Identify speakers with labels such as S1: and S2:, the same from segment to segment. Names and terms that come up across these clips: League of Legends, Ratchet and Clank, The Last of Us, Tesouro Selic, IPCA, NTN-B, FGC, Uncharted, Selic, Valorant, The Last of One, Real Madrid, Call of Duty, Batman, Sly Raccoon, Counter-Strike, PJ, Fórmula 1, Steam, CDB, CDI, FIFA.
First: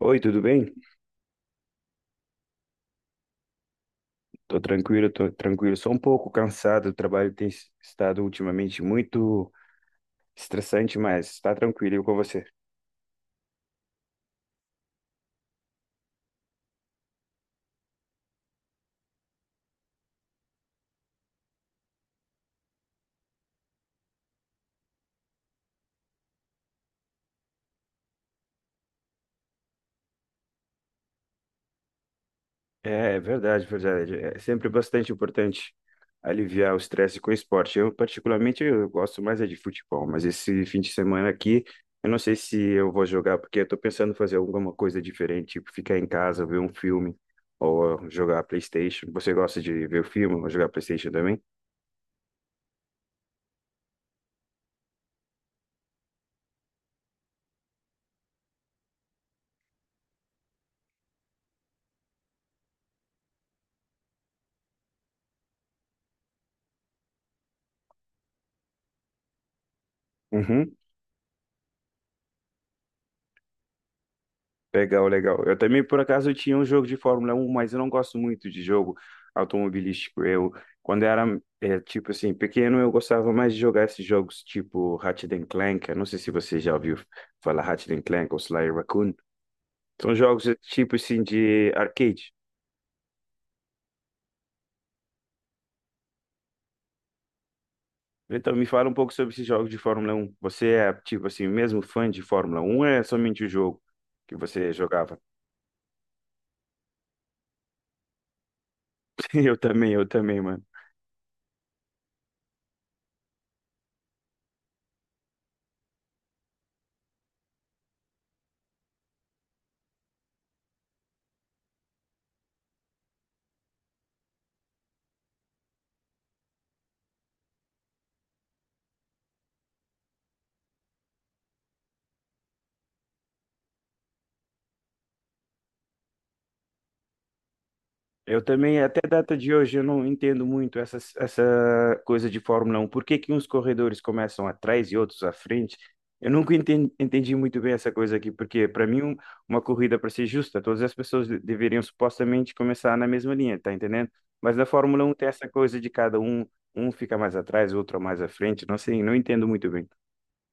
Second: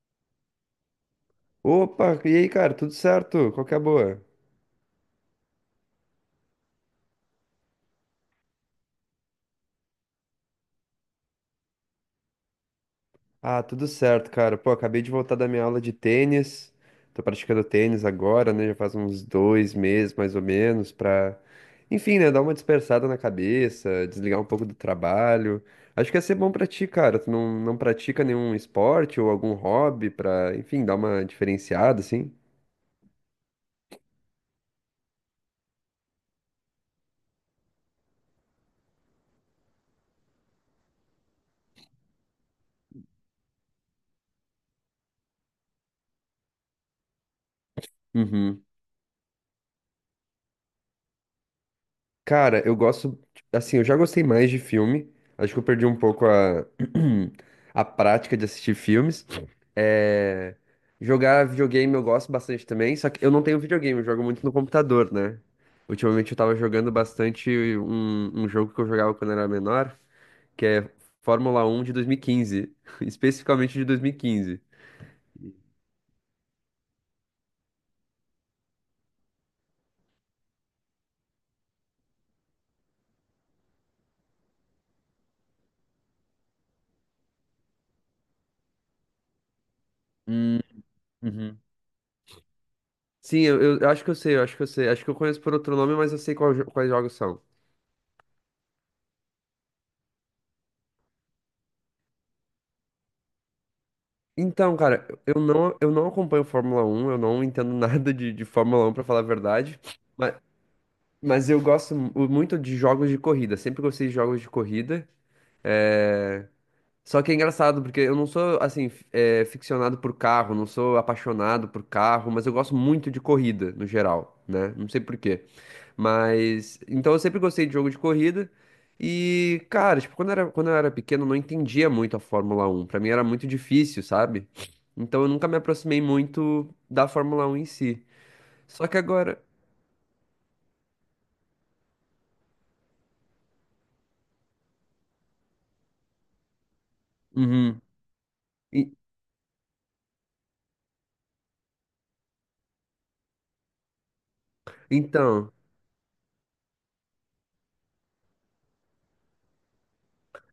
S1: Oi, tudo bem?
S2: Opa, e aí, cara, tudo certo? Qual que é a boa?
S1: Tô tranquilo, tô tranquilo. Só um pouco cansado. O trabalho tem estado ultimamente muito estressante, mas tá tranquilo e com você.
S2: Ah, tudo certo, cara. Pô, acabei de voltar da minha aula de tênis. Tô praticando tênis agora, né? Já faz uns dois meses, mais ou menos, pra, enfim, né? Dar uma dispersada na cabeça, desligar um pouco do trabalho. Acho que ia ser bom pra ti, cara. Tu não pratica nenhum esporte ou algum hobby pra, enfim, dar uma diferenciada, assim?
S1: É, verdade, verdade. É sempre bastante importante aliviar o estresse com esporte. Eu, particularmente, eu gosto mais é de futebol, mas esse fim de semana aqui, eu não sei se eu vou jogar, porque eu tô pensando em fazer alguma coisa diferente, tipo ficar em casa, ver um filme ou jogar
S2: Uhum.
S1: PlayStation. Você gosta de ver o filme ou jogar PlayStation também?
S2: Cara, eu gosto. Assim, eu já gostei mais de filme. Acho que eu perdi um pouco a, a prática de assistir filmes. É, jogar videogame eu gosto bastante também, só que eu não tenho videogame, eu jogo muito no computador, né? Ultimamente eu tava jogando bastante um jogo que eu jogava quando era menor, que
S1: Uhum.
S2: é Fórmula 1 de 2015, especificamente de 2015.
S1: Legal, legal. Eu também, por acaso, tinha um jogo de Fórmula um, mas eu não gosto muito de jogo automobilístico. Eu, quando era, tipo assim, pequeno, eu gostava mais de jogar esses jogos tipo Ratchet and Clank. Eu não sei se você já ouviu falar Ratchet and Clank ou Sly Raccoon. São jogos,
S2: Hum,
S1: tipo assim,
S2: uhum.
S1: de arcade.
S2: Sim, eu acho que eu sei, eu acho que eu sei. Acho que eu conheço por outro nome, mas eu sei quais jogos são.
S1: Então, me fala um pouco sobre esses jogos de Fórmula um. Você é, tipo assim, mesmo fã de Fórmula um ou é somente o jogo que você
S2: Então, cara,
S1: jogava?
S2: eu não acompanho Fórmula 1, eu não entendo nada de, de Fórmula 1, pra falar a
S1: Eu
S2: verdade.
S1: também, eu
S2: Mas,
S1: também,
S2: Mas eu gosto muito de jogos de corrida. Sempre gostei de jogos de corrida. É... Só que é engraçado, porque eu não sou, assim, ficcionado por carro, não sou apaixonado por carro, mas eu gosto muito de corrida, no geral, né? Não sei por quê. Mas. Então eu sempre gostei de jogo de corrida. E, cara, tipo, quando eu era pequeno, eu não entendia muito a Fórmula Um. Pra mim era muito difícil, sabe? Então eu nunca me aproximei muito da Fórmula Um em si.
S1: eu também,
S2: Só que
S1: até a data
S2: agora.
S1: de hoje, eu não entendo muito essa coisa de Fórmula Um. Por que que uns corredores começam atrás e outros à frente? Eu nunca entendi, muito bem
S2: Uhum.
S1: essa coisa aqui, porque para
S2: E-
S1: mim uma corrida, para ser justa, todas as pessoas deveriam supostamente começar na mesma linha, tá entendendo? Mas na Fórmula Um tem essa
S2: Então.
S1: coisa de cada um, um fica mais atrás, outro mais à frente, não sei, não entendo muito bem.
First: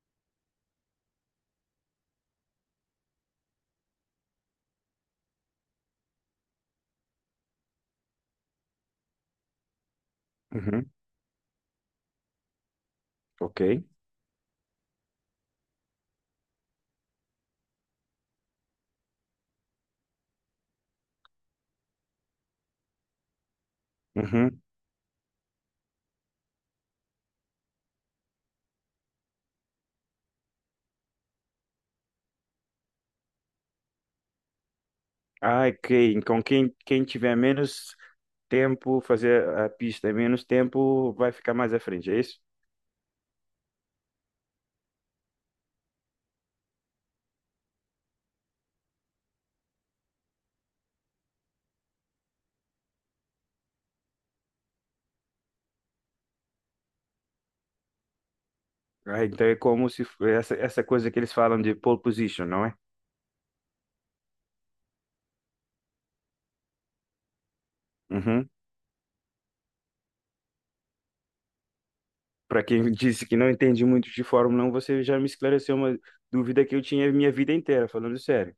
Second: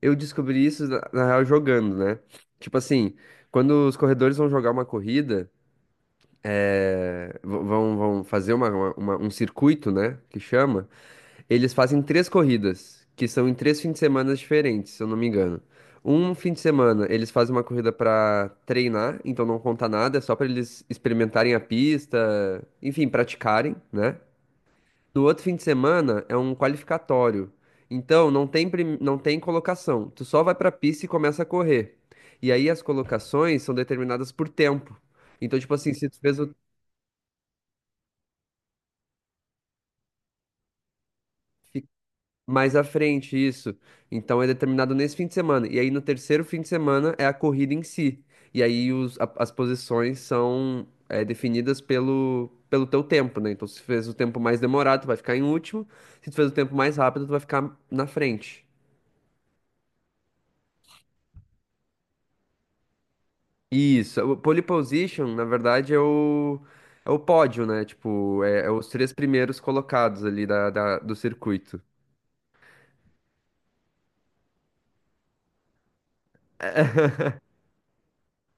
S2: Eu descobri isso, na real, jogando, né? Tipo assim, quando os corredores vão jogar uma corrida, vão fazer um circuito, né? Que chama,
S1: Uhum,
S2: eles fazem três corridas, que são em
S1: ok.
S2: três fins de semana diferentes, se eu não me engano. Um fim de semana, eles fazem uma corrida pra treinar, então não conta nada, é só pra eles experimentarem a pista, enfim, praticarem, né?
S1: Uhum.
S2: No outro fim de semana é um qualificatório. Então não tem, não tem colocação. Tu só vai pra pista e começa a correr. E aí as colocações são determinadas por tempo. Então,
S1: Ah,
S2: tipo assim, se
S1: ok.
S2: tu fez
S1: Então
S2: o...
S1: quem, quem tiver menos tempo, fazer a pista em menos tempo, vai ficar mais à
S2: fi-
S1: frente, é isso?
S2: Mais à frente isso, então é determinado nesse fim de semana. E aí no terceiro fim de semana é a corrida em si. E aí as posições são definidas pelo teu tempo, né? Então, se tu fez o tempo mais demorado, tu vai ficar em último. Se tu fez o tempo mais rápido, tu vai ficar na frente.
S1: Ah, então é como se essa, essa coisa que eles falam de pole position, não é?
S2: Isso, o pole position, na verdade, é o pódio, né? Tipo,
S1: Uhum.
S2: é os três primeiros colocados ali da do circuito.
S1: Para quem disse que não entende muito de Fórmula um, você já me esclareceu uma dúvida que eu tinha minha vida inteira, falando sério.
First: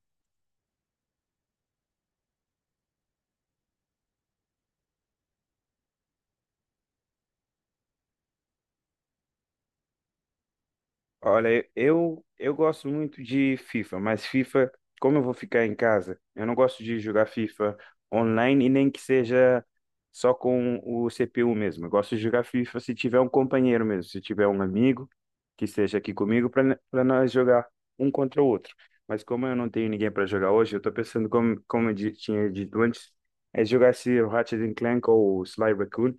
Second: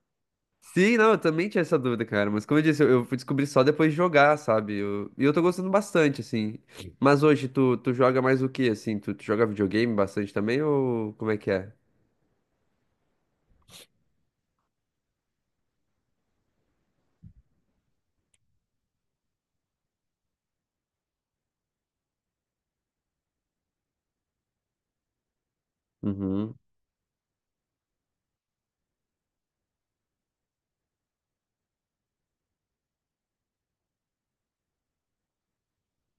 S2: Sim, não, eu também tinha essa dúvida, cara. Mas como eu disse, eu fui descobrir só depois de jogar, sabe? E eu tô gostando bastante, assim. Mas hoje, tu joga mais o quê, assim? Tu joga videogame bastante também ou como é que
S1: Olha,
S2: é?
S1: eu gosto muito de FIFA, mas FIFA, como eu vou ficar em casa, eu não gosto de jogar FIFA online e nem que seja só com o CPU mesmo. Eu gosto de jogar FIFA se tiver um companheiro mesmo, se tiver um amigo que esteja aqui comigo
S2: Uhum,
S1: para nós jogar um contra o outro. Mas como eu não tenho ninguém para jogar hoje, eu estou pensando, como eu tinha dito antes, é jogar esse Ratchet and Clank ou Sly Raccoon,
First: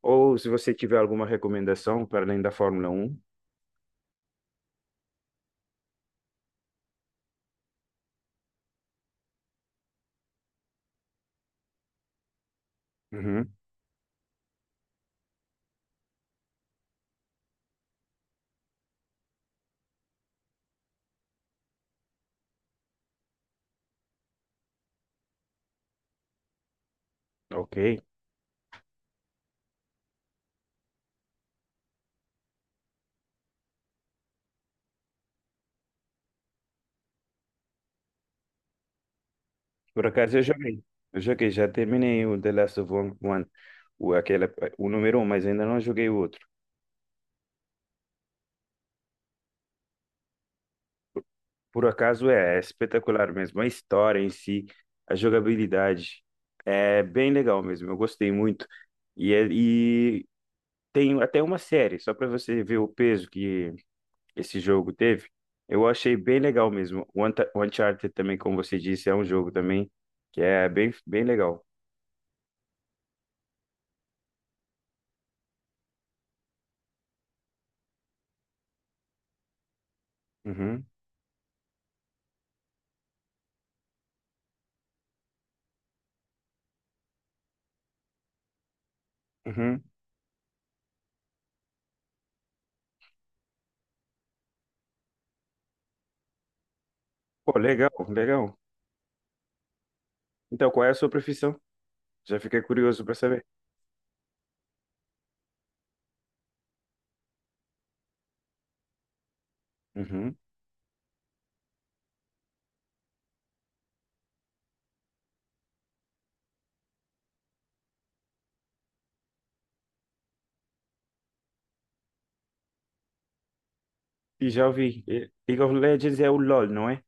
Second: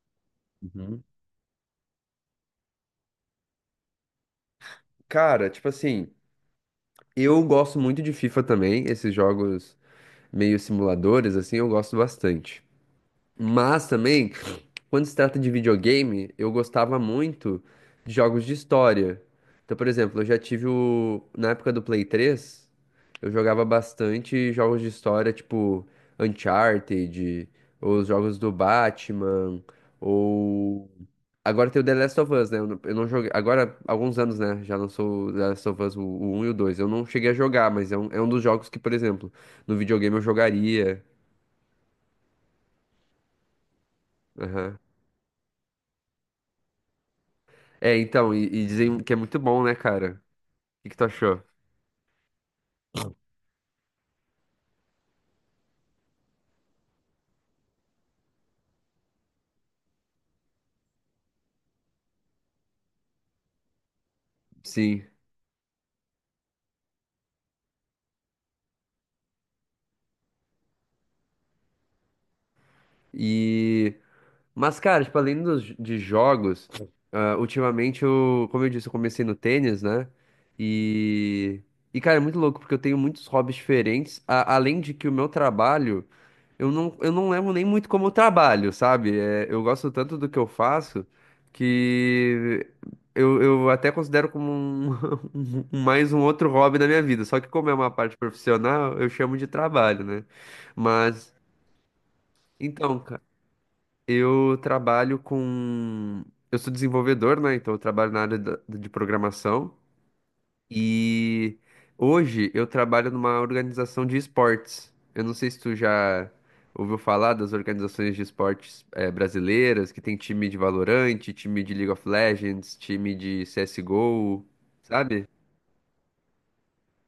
S1: ou se você tiver
S2: uhum.
S1: alguma recomendação para além da Fórmula Um.
S2: Cara, tipo assim, eu gosto muito de FIFA também, esses jogos meio simuladores, assim, eu gosto bastante.
S1: Uhum,
S2: Mas também, quando se trata de videogame, eu gostava muito de jogos de história. Então, por exemplo, eu já tive o... Na época do Play 3, eu jogava bastante jogos de história, tipo Uncharted, ou
S1: ok.
S2: os jogos do Batman, ou... Agora tem o The Last of Us, né? Eu não joguei... Agora, há alguns anos, né? Já lançou o The Last of Us, o 1 e o 2. Eu não cheguei a jogar, mas é um dos jogos que, por exemplo, no
S1: Por
S2: videogame eu
S1: acaso eu joguei.
S2: jogaria.
S1: Eu joguei, já terminei o The Last of One, o, aquele,
S2: Aham.
S1: o número um, mas ainda não joguei o outro.
S2: É, então, e dizem que é muito bom, né, cara? O que que tu achou?
S1: Por acaso é, é espetacular mesmo. A história em si, a jogabilidade, é bem legal mesmo. Eu gostei muito. E tem até uma série, só para você ver o peso que esse jogo
S2: Sim.
S1: teve. Eu achei bem legal mesmo. O o Uncharted também, como você disse, é um jogo também que é bem, bem legal.
S2: E. Mas, cara, tipo, além dos, de jogos, ultimamente eu, como eu disse, eu comecei no tênis, né?
S1: Uhum,
S2: E. E, cara, é muito louco, porque eu tenho muitos hobbies diferentes. Além de que o meu trabalho, eu não levo nem muito como trabalho, sabe? É, eu
S1: uhum.
S2: gosto tanto do que eu faço que eu até considero como um, mais um outro hobby da minha vida. Só que
S1: Pô,
S2: como é
S1: legal,
S2: uma parte
S1: legal.
S2: profissional, eu chamo de trabalho, né?
S1: Então, qual é a sua
S2: Mas.
S1: profissão? Já fiquei
S2: Então,
S1: curioso para
S2: cara,
S1: saber.
S2: eu trabalho com. Eu sou desenvolvedor, né? Então eu trabalho na área de programação.
S1: Uhum.
S2: E hoje eu trabalho numa organização de esportes. Eu não sei se tu já ouviu falar das organizações de esportes brasileiras, que tem time de Valorant, time de League of Legends, time de CSGO,
S1: E já ouvi.
S2: sabe?
S1: League of Legends é o LoL, não é?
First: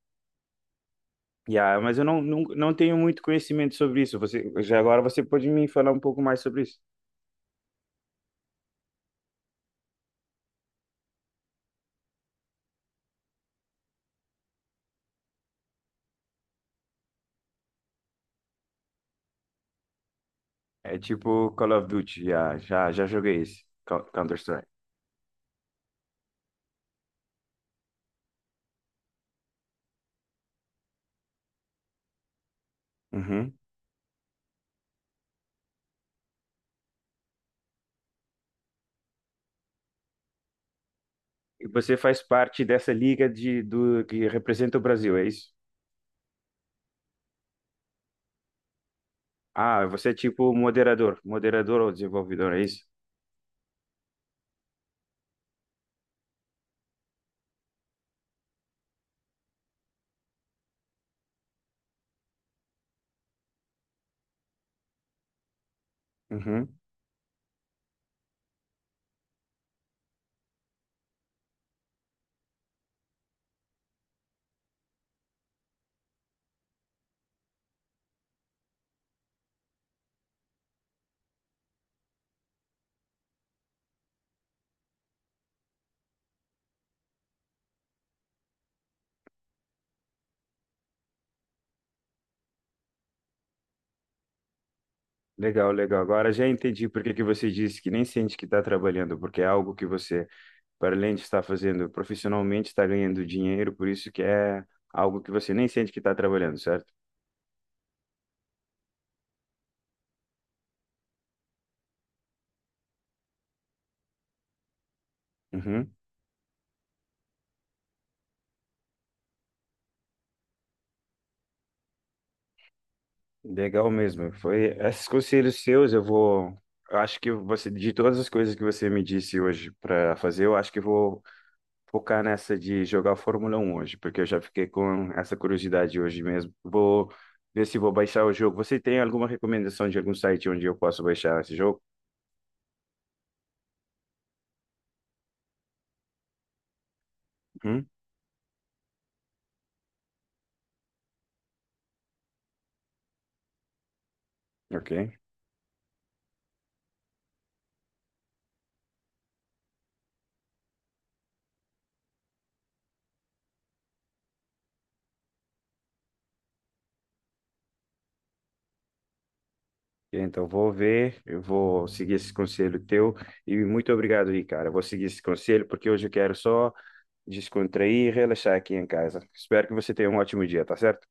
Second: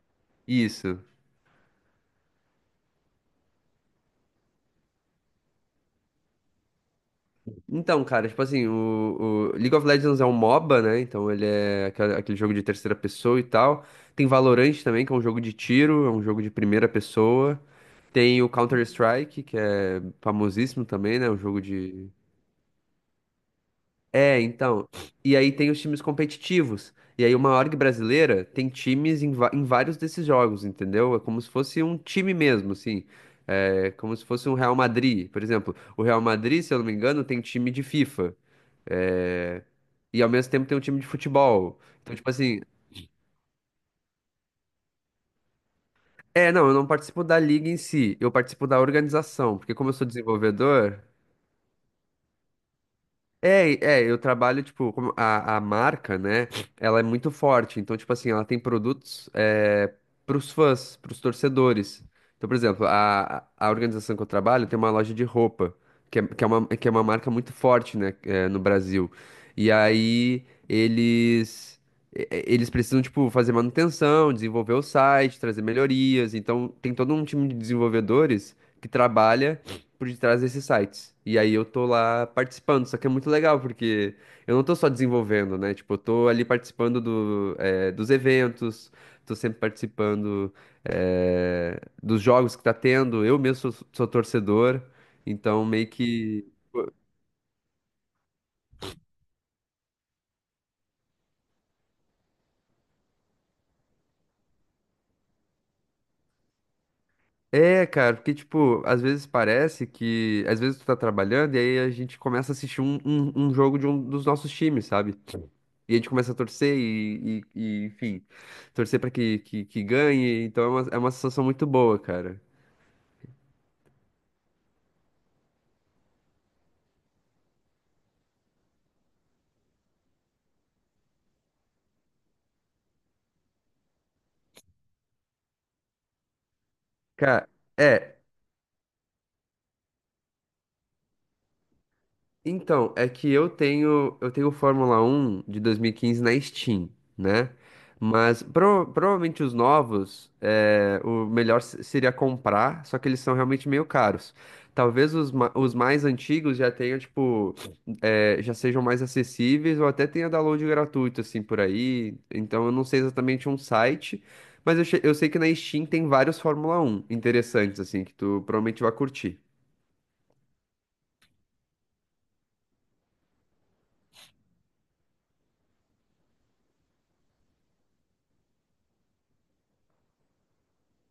S2: Isso.
S1: Yeah, mas eu não, não tenho muito conhecimento sobre isso. Você, já agora você pode me falar um pouco mais sobre isso.
S2: Então, cara, tipo assim, o League of Legends é um MOBA, né? Então ele é aquele jogo de terceira pessoa e tal. Tem Valorant também, que é um jogo de tiro, é um jogo de primeira pessoa. Tem o Counter-Strike, que é famosíssimo
S1: É
S2: também, né? Um
S1: tipo
S2: jogo
S1: Call of
S2: de.
S1: Duty, já, já joguei esse,
S2: É,
S1: Counter-Strike.
S2: então. E aí tem os times competitivos. E aí uma org brasileira tem times em, em vários desses jogos, entendeu? É como se fosse um time mesmo, assim.
S1: Uhum.
S2: É como se fosse um Real Madrid, por exemplo. O Real Madrid, se eu não me engano, tem time de FIFA. É, e ao mesmo tempo tem um time de
S1: E
S2: futebol.
S1: você
S2: Então,
S1: faz
S2: tipo assim,
S1: parte dessa liga de, do, que representa o Brasil, é isso?
S2: não, eu não participo da liga em si, eu participo da organização, porque
S1: Ah,
S2: como eu sou
S1: você é tipo
S2: desenvolvedor,
S1: moderador, moderador ou desenvolvedor, é isso?
S2: É, eu trabalho, tipo, como a marca, né? Ela é muito forte. Então, tipo assim, ela tem produtos pros fãs, pros torcedores. Então, por exemplo, a organização que eu trabalho tem uma loja de roupa, que é, que é uma,
S1: Uhum.
S2: que é uma marca muito forte, né, no Brasil. E aí eles, eles precisam, tipo, fazer manutenção, desenvolver o site, trazer melhorias. Então, tem todo um time de desenvolvedores que trabalha por detrás desses sites. E aí eu tô lá participando, só que é muito legal, porque eu não tô só desenvolvendo, né? Tipo, eu tô ali participando do, dos eventos, tô sempre participando, dos jogos que tá tendo. Eu mesmo sou torcedor, então
S1: Legal,
S2: meio
S1: legal. Agora
S2: que.
S1: já entendi por que que você disse que nem sente que está trabalhando, porque é algo que você, para além de estar fazendo profissionalmente, está ganhando dinheiro, por isso que é algo que você nem sente que está trabalhando, certo?
S2: É, cara, porque, tipo, às vezes parece que. Às vezes tu tá trabalhando e aí a gente começa a assistir um jogo de um dos nossos times, sabe?
S1: Uhum.
S2: E a gente começa a torcer e, enfim, torcer pra que ganhe. Então é uma sensação muito boa, cara.
S1: Legal mesmo. Foi esses conselhos seus, eu vou. Eu acho que você, de todas as coisas que você me disse hoje para fazer, eu acho que vou focar nessa de jogar Fórmula 1 hoje, porque eu já fiquei com essa curiosidade hoje mesmo. Vou
S2: Cara,
S1: ver se vou
S2: é,
S1: baixar o jogo. Você tem alguma recomendação de algum site onde eu posso baixar esse jogo?
S2: então, é que eu tenho o Fórmula 1 de 2015 na Steam, né?
S1: Uhum.
S2: Mas provavelmente os novos, o melhor seria comprar, só que eles são realmente meio caros. Talvez
S1: Ok.
S2: os, os mais antigos já tenham, tipo, já sejam mais acessíveis ou até tenha download gratuito, assim, por aí. Então eu não sei exatamente um site, mas eu sei que na Steam tem vários Fórmula 1 interessantes, assim, que tu provavelmente vai curtir.
S1: Então, vou ver, eu vou seguir esse conselho teu e muito obrigado aí, cara. Vou seguir esse conselho porque hoje eu quero só descontrair e relaxar aqui em casa. Espero que você tenha um ótimo dia, tá certo?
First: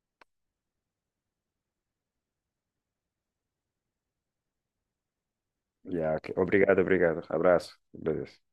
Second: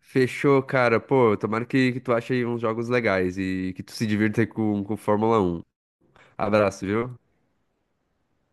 S2: Fechou, cara. Pô, tomara que tu ache aí uns jogos legais e que tu se divirta aí com Fórmula Um.
S1: Yeah, ok. Obrigado,
S2: Abraço, viu?
S1: obrigado. Abraço. Beleza.